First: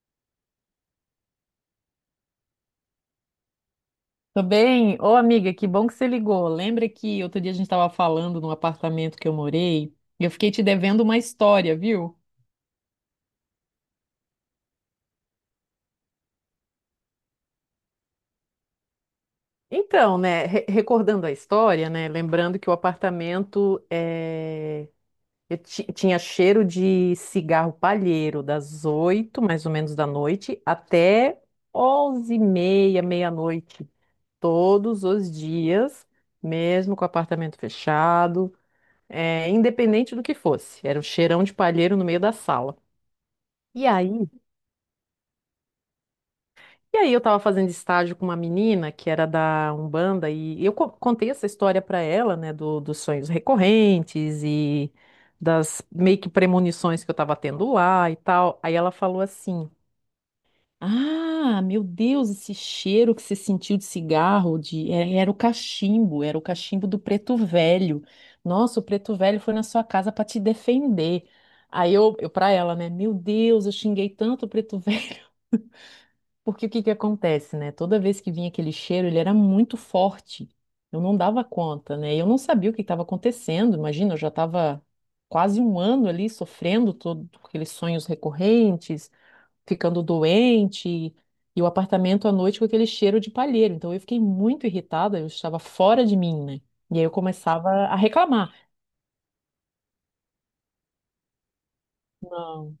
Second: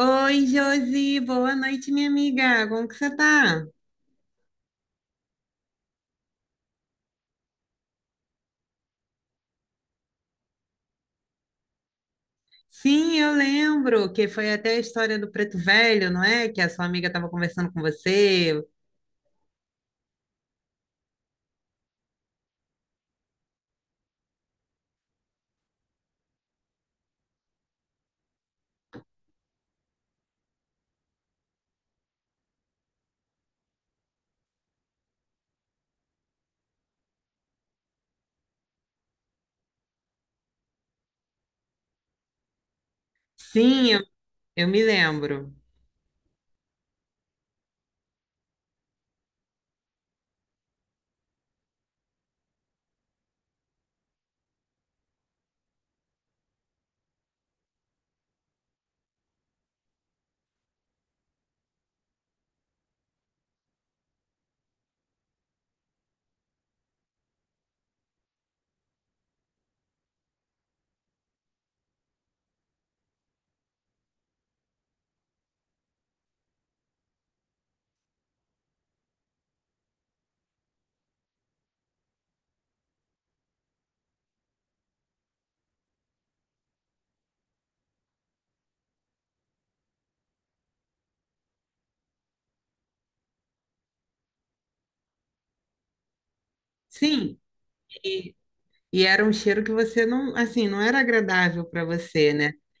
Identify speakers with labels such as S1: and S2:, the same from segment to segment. S1: Oi, Josi, boa noite, minha amiga. Como que você tá?
S2: Tudo bem? Ô, amiga, que bom que você ligou. Lembra que outro dia a gente estava falando no apartamento que eu morei? E eu fiquei te devendo uma história, viu?
S1: Sim, eu lembro que foi até a história do Preto Velho, não é? Que a sua amiga estava conversando com você.
S2: Então, né, recordando a história, né, lembrando que o apartamento eu tinha cheiro de cigarro palheiro das 8, mais ou menos, da noite até 11h30, meia-noite, todos os dias, mesmo com o apartamento fechado. É, independente do que fosse. Era um cheirão de palheiro no meio da sala. E
S1: Sim,
S2: aí?
S1: eu me lembro.
S2: E aí eu tava fazendo estágio com uma menina que era da Umbanda e eu contei essa história para ela, né, dos sonhos recorrentes e das meio que premonições que eu tava tendo lá e tal. Aí ela falou assim: "Ah, meu Deus, esse cheiro que você sentiu de cigarro, de era, era o cachimbo do preto velho. Nossa, o preto velho foi na sua casa para te defender." Aí eu para ela, né? Meu Deus, eu xinguei tanto o preto velho. Porque o que que acontece, né? Toda vez que vinha aquele cheiro, ele era muito forte. Eu não dava conta, né? Eu não sabia o que estava acontecendo. Imagina, eu já estava quase um ano ali sofrendo todo aqueles sonhos recorrentes, ficando doente, e o apartamento à noite com aquele cheiro de palheiro. Então eu fiquei muito irritada, eu estava fora de mim, né? E aí eu
S1: Sim,
S2: começava a
S1: e,
S2: reclamar.
S1: e era um cheiro que você não, assim, não era agradável para você, né?
S2: Não,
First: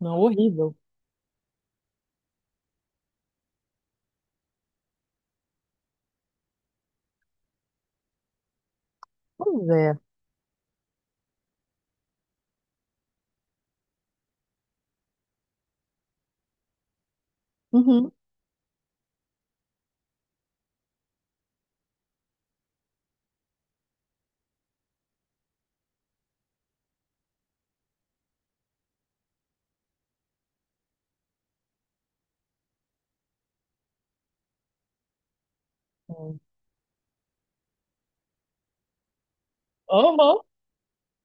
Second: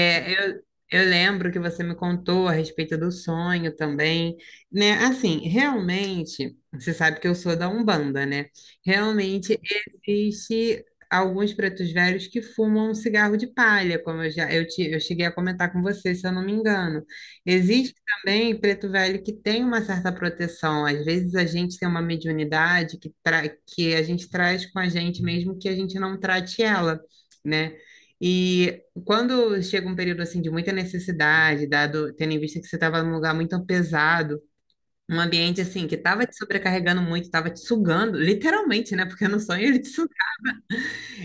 S2: não, horrível.
S1: eu lembro que você me contou a respeito do sonho também, né? Assim, realmente, você sabe que eu sou da Umbanda, né? Realmente
S2: Pois é.
S1: existe alguns pretos velhos que fumam um cigarro de palha, como eu já eu, te, eu cheguei a comentar com você, se eu não me engano. Existe
S2: Uhum.
S1: também preto velho que tem uma certa proteção. Às vezes a gente tem uma mediunidade que, que a gente traz com a gente, mesmo que a gente não trate ela, né? E quando chega um período assim de muita necessidade, dado tendo em vista que você estava num lugar muito pesado, um ambiente assim que estava te
S2: Uhum.
S1: sobrecarregando muito, estava te sugando, literalmente, né? Porque no sonho ele te suga.
S2: Aham.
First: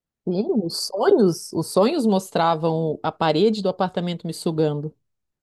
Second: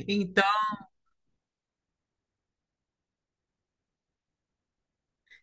S1: Então,
S2: Sim, os sonhos mostravam a parede do apartamento me sugando.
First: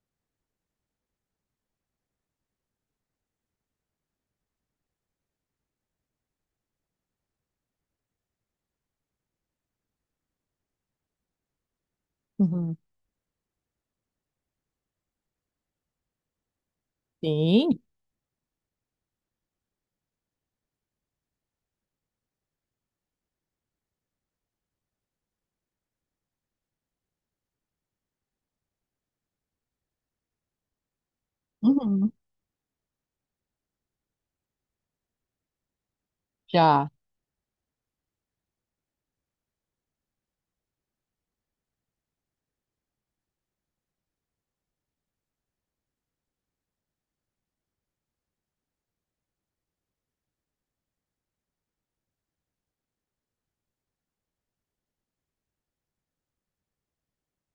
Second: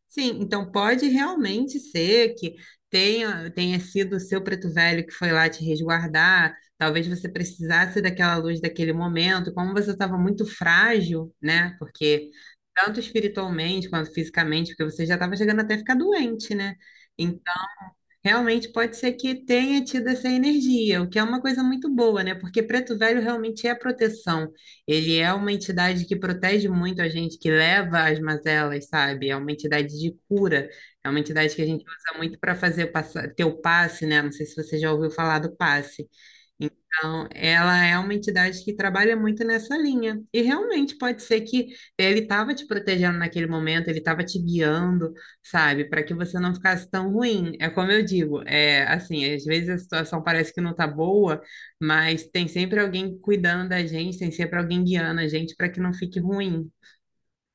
S1: sim, então pode realmente ser que tenha sido o seu preto velho que foi lá te resguardar. Talvez você precisasse daquela luz daquele momento, como você estava muito frágil, né? Porque
S2: Uhum.
S1: tanto espiritualmente quanto fisicamente, porque você já estava chegando até a ficar doente, né?
S2: Sim.
S1: Realmente pode ser que tenha tido essa energia, o que é uma coisa muito boa, né? Porque Preto Velho realmente é proteção. Ele é uma entidade que protege muito a gente, que leva as mazelas, sabe? É uma entidade de cura, é uma entidade que a gente
S2: Uhum.
S1: usa muito para fazer o ter o passe, né? Não sei se você já ouviu falar do passe.
S2: Já.
S1: Então, ela é uma entidade que trabalha muito nessa linha. E realmente pode ser que ele estava te protegendo naquele momento, ele estava te guiando sabe? Para que você não ficasse tão ruim. É como eu digo, é assim, às vezes a situação parece que não tá boa, mas tem sempre alguém cuidando da gente, tem sempre alguém guiando a gente para que não fique ruim.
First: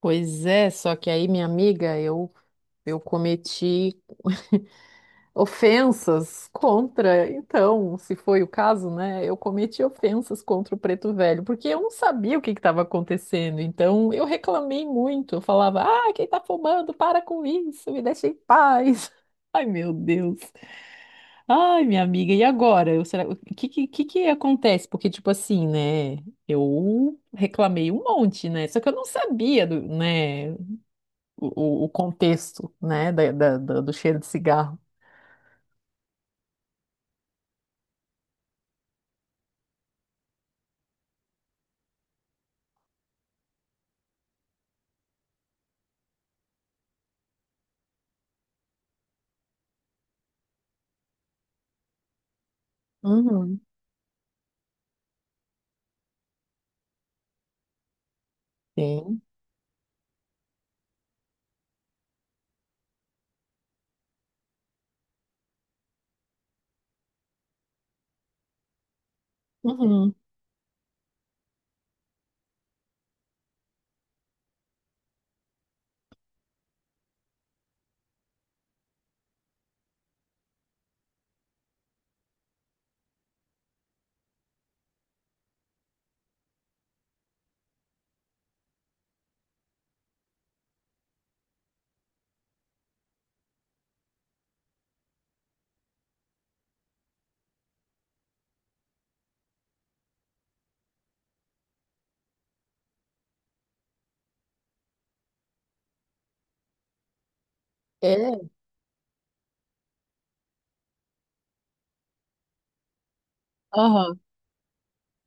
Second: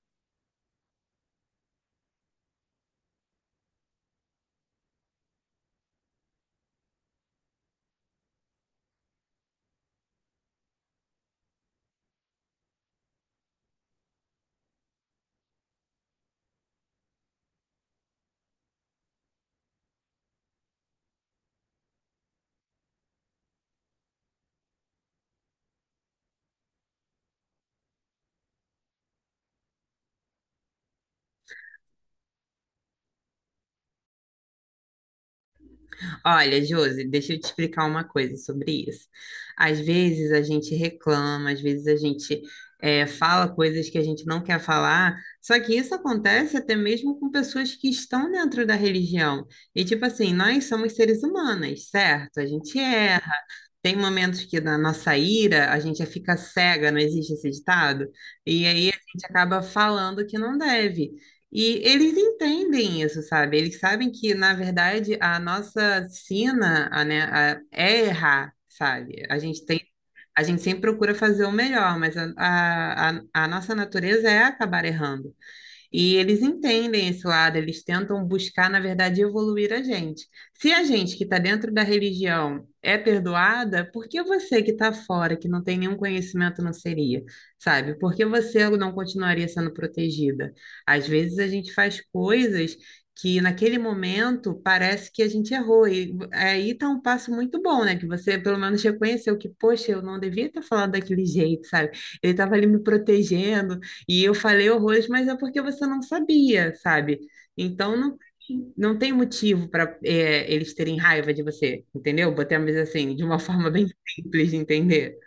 S2: Pois é, só que aí, minha amiga, eu cometi ofensas contra, então, se foi o caso, né? Eu cometi ofensas contra o Preto Velho, porque eu não sabia o que estava acontecendo. Então, eu reclamei muito. Eu falava: "Ah, quem tá fumando? Para com isso, me deixa em paz." Ai, meu Deus. Ai, minha amiga, e agora? Eu, será, o que que acontece? Porque, tipo assim, né? Eu reclamei um monte, né? Só que eu não sabia né, o, o contexto, né, do cheiro de cigarro.
S1: Olha, Josi, deixa eu te explicar uma coisa sobre isso. Às vezes a gente reclama, às vezes fala coisas que a gente não quer falar, só que isso acontece até mesmo com pessoas que estão dentro da religião. E, tipo assim, nós somos seres humanos, certo? A gente é.
S2: Uhum.
S1: Tem momentos que na nossa ira a gente fica cega, não existe esse ditado? E aí a
S2: Sim.
S1: gente acaba falando que não deve. E eles entendem isso, sabe? Eles sabem que, na verdade, a nossa sina, a, né, a- é errar, sabe?
S2: Uhum.
S1: A gente sempre procura fazer o melhor, mas a nossa natureza é acabar errando. E eles entendem esse lado, eles tentam buscar, na verdade, evoluir a gente. Se a gente que está dentro da religião é perdoada, por que você que está fora, que não tem nenhum conhecimento, não seria? Sabe? Por que você não continuaria sendo protegida? Às vezes a gente faz coisas que naquele momento parece que a gente errou. E aí está um passo muito bom, né? Que você pelo menos reconheceu que, poxa, eu não devia ter falado daquele jeito, sabe? Ele estava ali me protegendo, e eu falei horrores, mas é porque você não sabia, sabe? Então não,
S2: É.
S1: não tem motivo para eles terem raiva de você, entendeu? Botemos assim, de uma forma bem
S2: Aham.
S1: simples de entender.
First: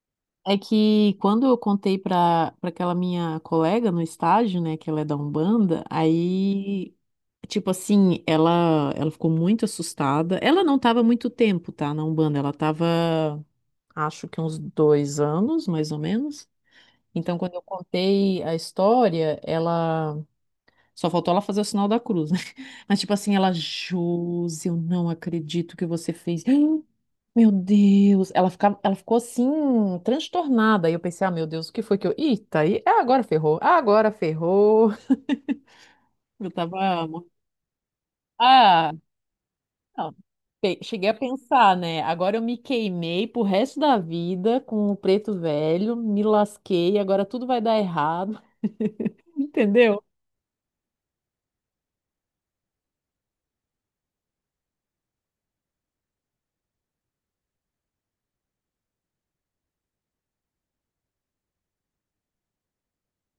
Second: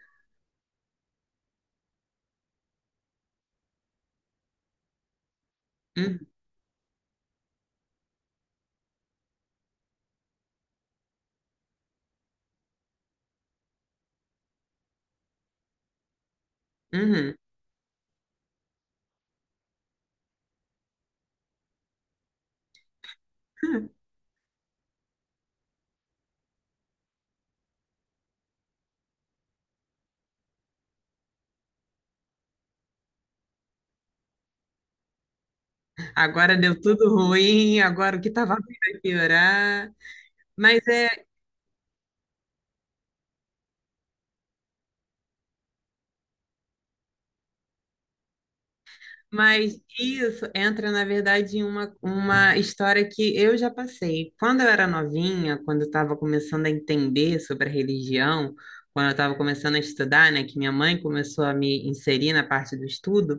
S2: É que quando eu contei para aquela minha colega no estágio, né, que ela é da Umbanda,
S1: Hum,
S2: aí, tipo assim, ela ficou muito assustada. Ela não tava muito tempo, tá, na Umbanda, ela tava, acho que uns 2 anos, mais ou menos.
S1: uhum.
S2: Então, quando eu contei a história, ela só faltou ela fazer o sinal da cruz, né? Mas tipo assim, ela, Josi, eu não acredito que você fez. Meu Deus, ela ficou assim, transtornada. E eu pensei, ah, meu Deus, o que foi que eu. Eita, aí, ah, agora ferrou, ah, agora ferrou. Eu
S1: Agora deu
S2: tava.
S1: tudo ruim, agora o que estava vindo
S2: Ah,
S1: vai piorar.
S2: não.
S1: Mas
S2: Cheguei a
S1: é.
S2: pensar, né? Agora eu me queimei pro resto da vida com o preto velho, me lasquei, agora tudo vai dar errado,
S1: Mas
S2: entendeu?
S1: isso entra, na verdade, em uma história que eu já passei. Quando eu era novinha, quando eu estava começando a entender sobre a religião, quando eu estava começando a estudar, né, que minha mãe começou a me inserir na parte do estudo,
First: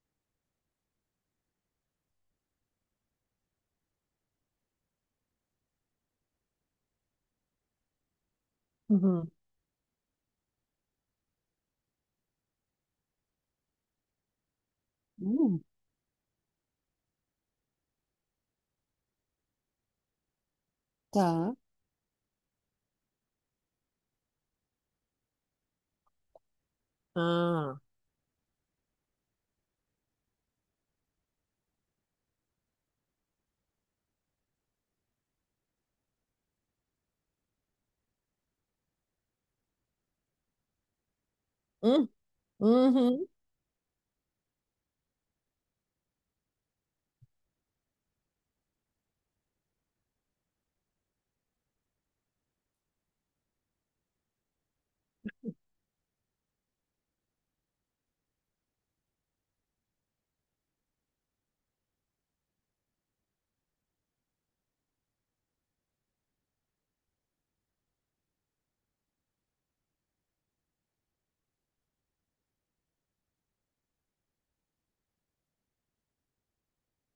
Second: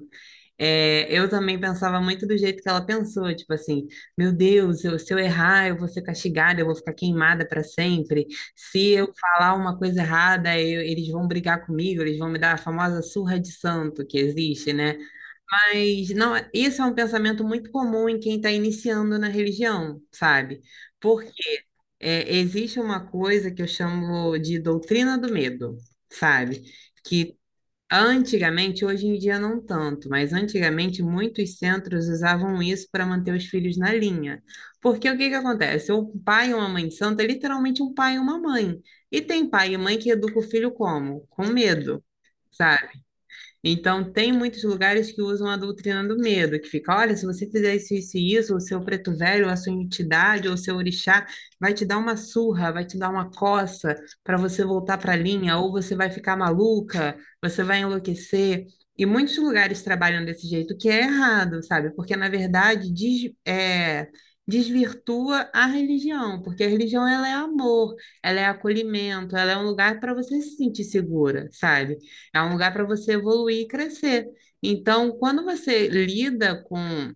S1: eu também pensava muito do jeito que ela pensou, tipo assim, meu Deus, se eu errar, eu vou ser castigada, eu vou ficar queimada para sempre. Se eu
S2: Uhum.
S1: falar uma coisa errada, eles vão brigar comigo, eles vão me dar a famosa surra de santo que existe, né?
S2: Hum,
S1: Mas não, isso é um pensamento muito comum em quem está iniciando na religião, sabe? Porque
S2: tá.
S1: Existe uma coisa que eu chamo de doutrina do medo, sabe? Que
S2: Ah.
S1: antigamente, hoje em dia não tanto, mas antigamente muitos centros usavam isso para manter os filhos na linha. Porque o que que acontece? O pai ou uma mãe santa é literalmente um pai e uma mãe. E tem pai e mãe que educa o filho como? Com medo.
S2: Hum,
S1: Sabe?
S2: uhum.
S1: Então, tem muitos lugares que usam a doutrina do medo, que fica, olha, se você fizer isso, isso e isso, o seu preto velho, a sua entidade, ou o seu orixá, vai te dar uma surra, vai te dar uma coça para você voltar para a linha, ou você vai ficar maluca, você vai enlouquecer. E muitos lugares trabalham desse jeito, que é errado, sabe? Porque, na verdade, desvirtua a religião, porque a religião ela é amor, ela é acolhimento, ela é um lugar para você se sentir segura, sabe? É um lugar para você evoluir e crescer. Então, quando você lida com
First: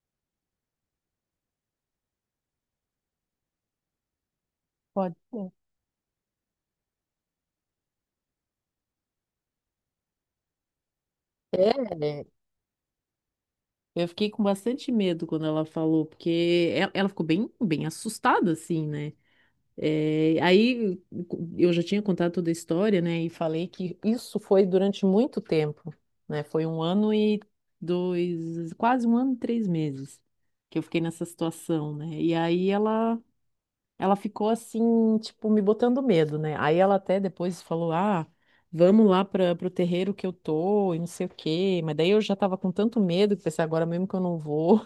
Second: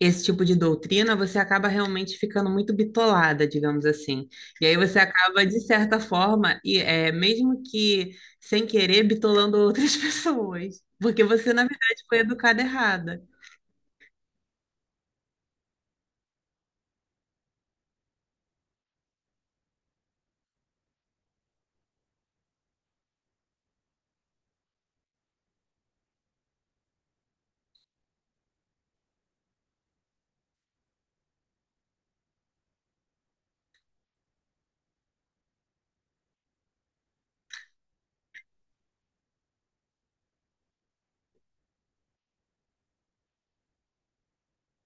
S1: esse tipo de doutrina, você acaba realmente ficando muito bitolada, digamos assim. E aí você
S2: Pode
S1: acaba,
S2: ser.
S1: de certa forma, mesmo que sem querer, bitolando outras pessoas. Porque você, na verdade, foi
S2: É.
S1: educada errada.
S2: Eu fiquei com bastante medo quando ela falou, porque ela ficou bem, bem assustada, assim, né? É, aí eu já tinha contado toda a história, né? E falei que isso foi durante muito tempo, né? Foi quase um ano e 3 meses que eu fiquei nessa situação, né? E aí ela, ficou assim, tipo, me botando medo, né? Aí ela até depois falou, ah, vamos lá para o terreiro que eu tô e não sei o quê. Mas daí eu já tava com tanto medo que pensei, agora mesmo que eu não vou.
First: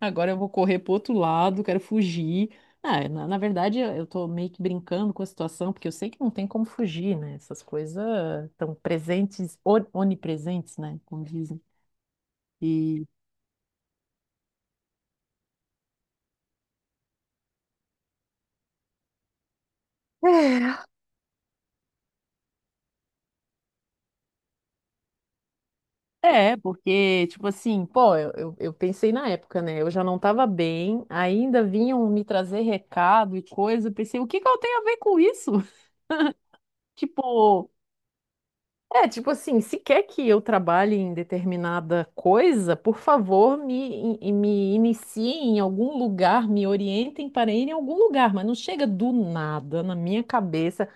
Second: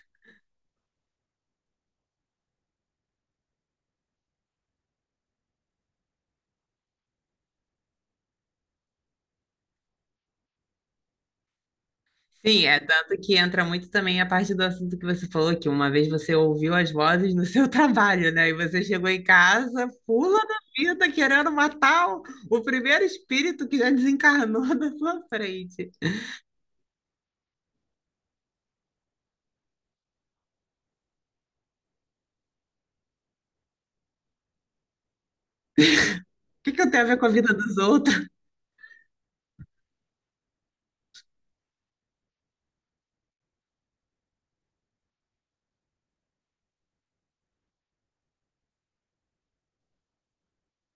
S2: Agora eu vou correr pro outro lado, quero fugir. Ah, na verdade, eu tô meio que brincando com a situação, porque eu sei que não tem como fugir, né? Essas coisas estão presentes, onipresentes, né? Como dizem.
S1: Sim, é
S2: E
S1: tanto que entra muito também a parte do assunto que você falou, que uma vez você ouviu as vozes no seu trabalho, né? E você chegou em casa, pula da
S2: é.
S1: vida, o primeiro espírito que já desencarnou da sua frente.
S2: É, porque, tipo assim, pô, eu pensei na época, né? Eu já não tava bem, ainda vinham me trazer recado e coisa. Eu pensei, o que que eu tenho a ver com isso?
S1: O que que eu tenho a ver com a vida
S2: Tipo.
S1: dos outros?
S2: É, tipo assim, se quer que eu trabalhe em determinada coisa, por favor, me iniciem em algum lugar, me orientem para ir em algum lugar, mas não chega do nada na minha cabeça.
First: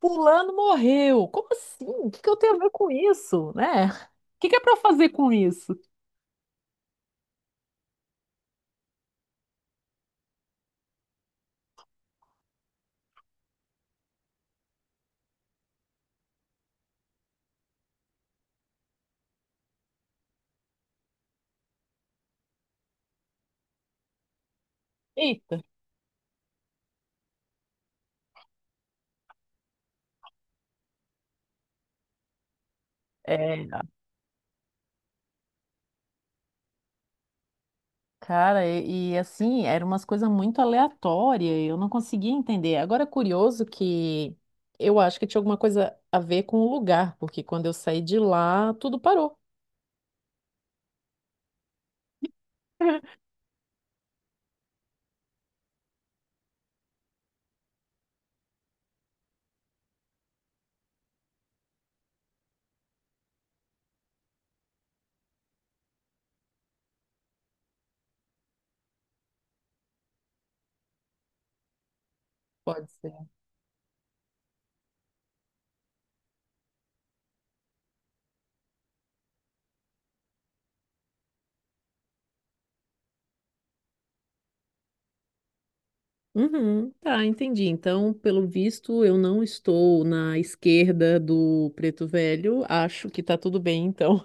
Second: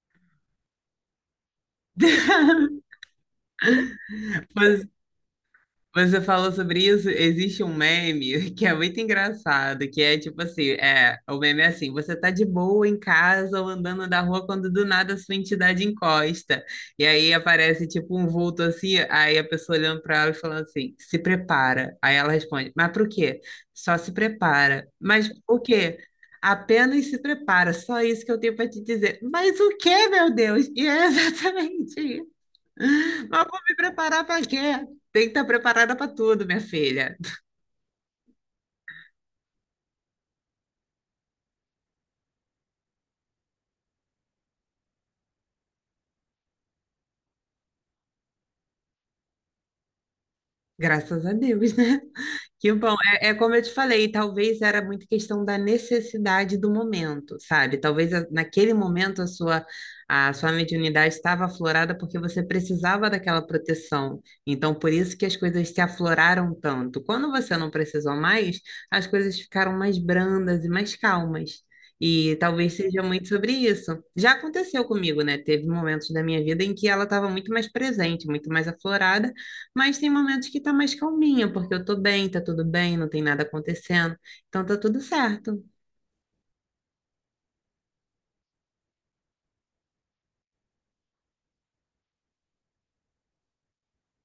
S2: Fulano morreu. Como assim? O que que eu tenho a ver com isso, né? O que que é para
S1: Mas
S2: fazer com isso?
S1: você falou sobre isso, existe um meme que é muito engraçado, que é tipo assim, o meme é assim, você tá de boa em casa ou andando na rua quando do nada sua entidade encosta. E aí aparece tipo um vulto assim, aí a pessoa olhando pra ela e falando assim, se prepara. Aí ela responde, mas pro quê? Só se prepara. Mas
S2: Eita.
S1: o quê? Apenas se prepara, só isso que eu tenho pra te dizer. Mas o quê, meu Deus? E é exatamente mas vou
S2: É.
S1: me preparar para quê? Tem que estar preparada para tudo, minha filha.
S2: Cara, assim, eram umas coisas muito aleatórias, eu não conseguia entender. Agora, é curioso que eu acho que tinha alguma coisa a ver com o lugar, porque quando eu saí de lá, tudo parou.
S1: Graças a Deus, né? Que bom. É, é como eu te falei, talvez era muito questão da necessidade do momento, sabe? Naquele momento a sua mediunidade estava aflorada porque você precisava daquela proteção. Então, por isso que as coisas se afloraram tanto. Quando você não precisou mais, as coisas ficaram mais brandas e mais calmas. E talvez
S2: Pode
S1: seja
S2: ser.
S1: muito sobre isso. Já aconteceu comigo, né? Teve momentos da minha vida em que ela estava muito mais presente, muito mais aflorada. Mas tem momentos que tá mais calminha, porque eu tô bem, tá tudo bem, não tem nada acontecendo. Então tá tudo certo.
S2: Uhum, tá, entendi. Então, pelo visto, eu não estou na esquerda do Preto Velho. Acho que tá tudo bem, então.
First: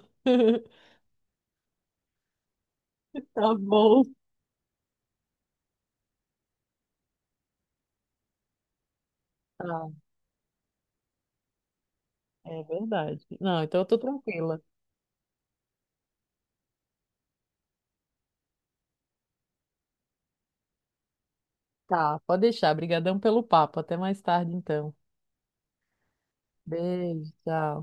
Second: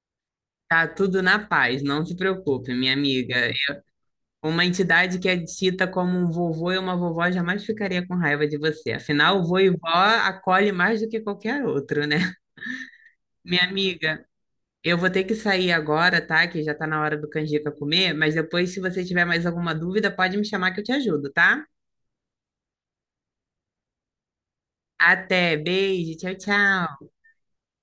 S1: Tá tudo na paz, não se preocupe, minha amiga.
S2: Tá bom.
S1: Uma entidade que é dita como um vovô e uma vovó jamais ficaria com raiva de você. Afinal, vô e vó
S2: Tá,
S1: acolhe mais do que qualquer outro, né?
S2: é verdade. Não,
S1: Minha
S2: então eu tô
S1: amiga,
S2: tranquila.
S1: eu vou ter que sair agora, tá? Que já tá na hora do canjica comer, mas depois, se você tiver mais alguma dúvida, pode me chamar que eu te ajudo, tá?
S2: Tá, pode deixar. Obrigadão pelo papo. Até mais tarde, então.
S1: Até, beijo, tchau, tchau.
S2: Beijo, tchau.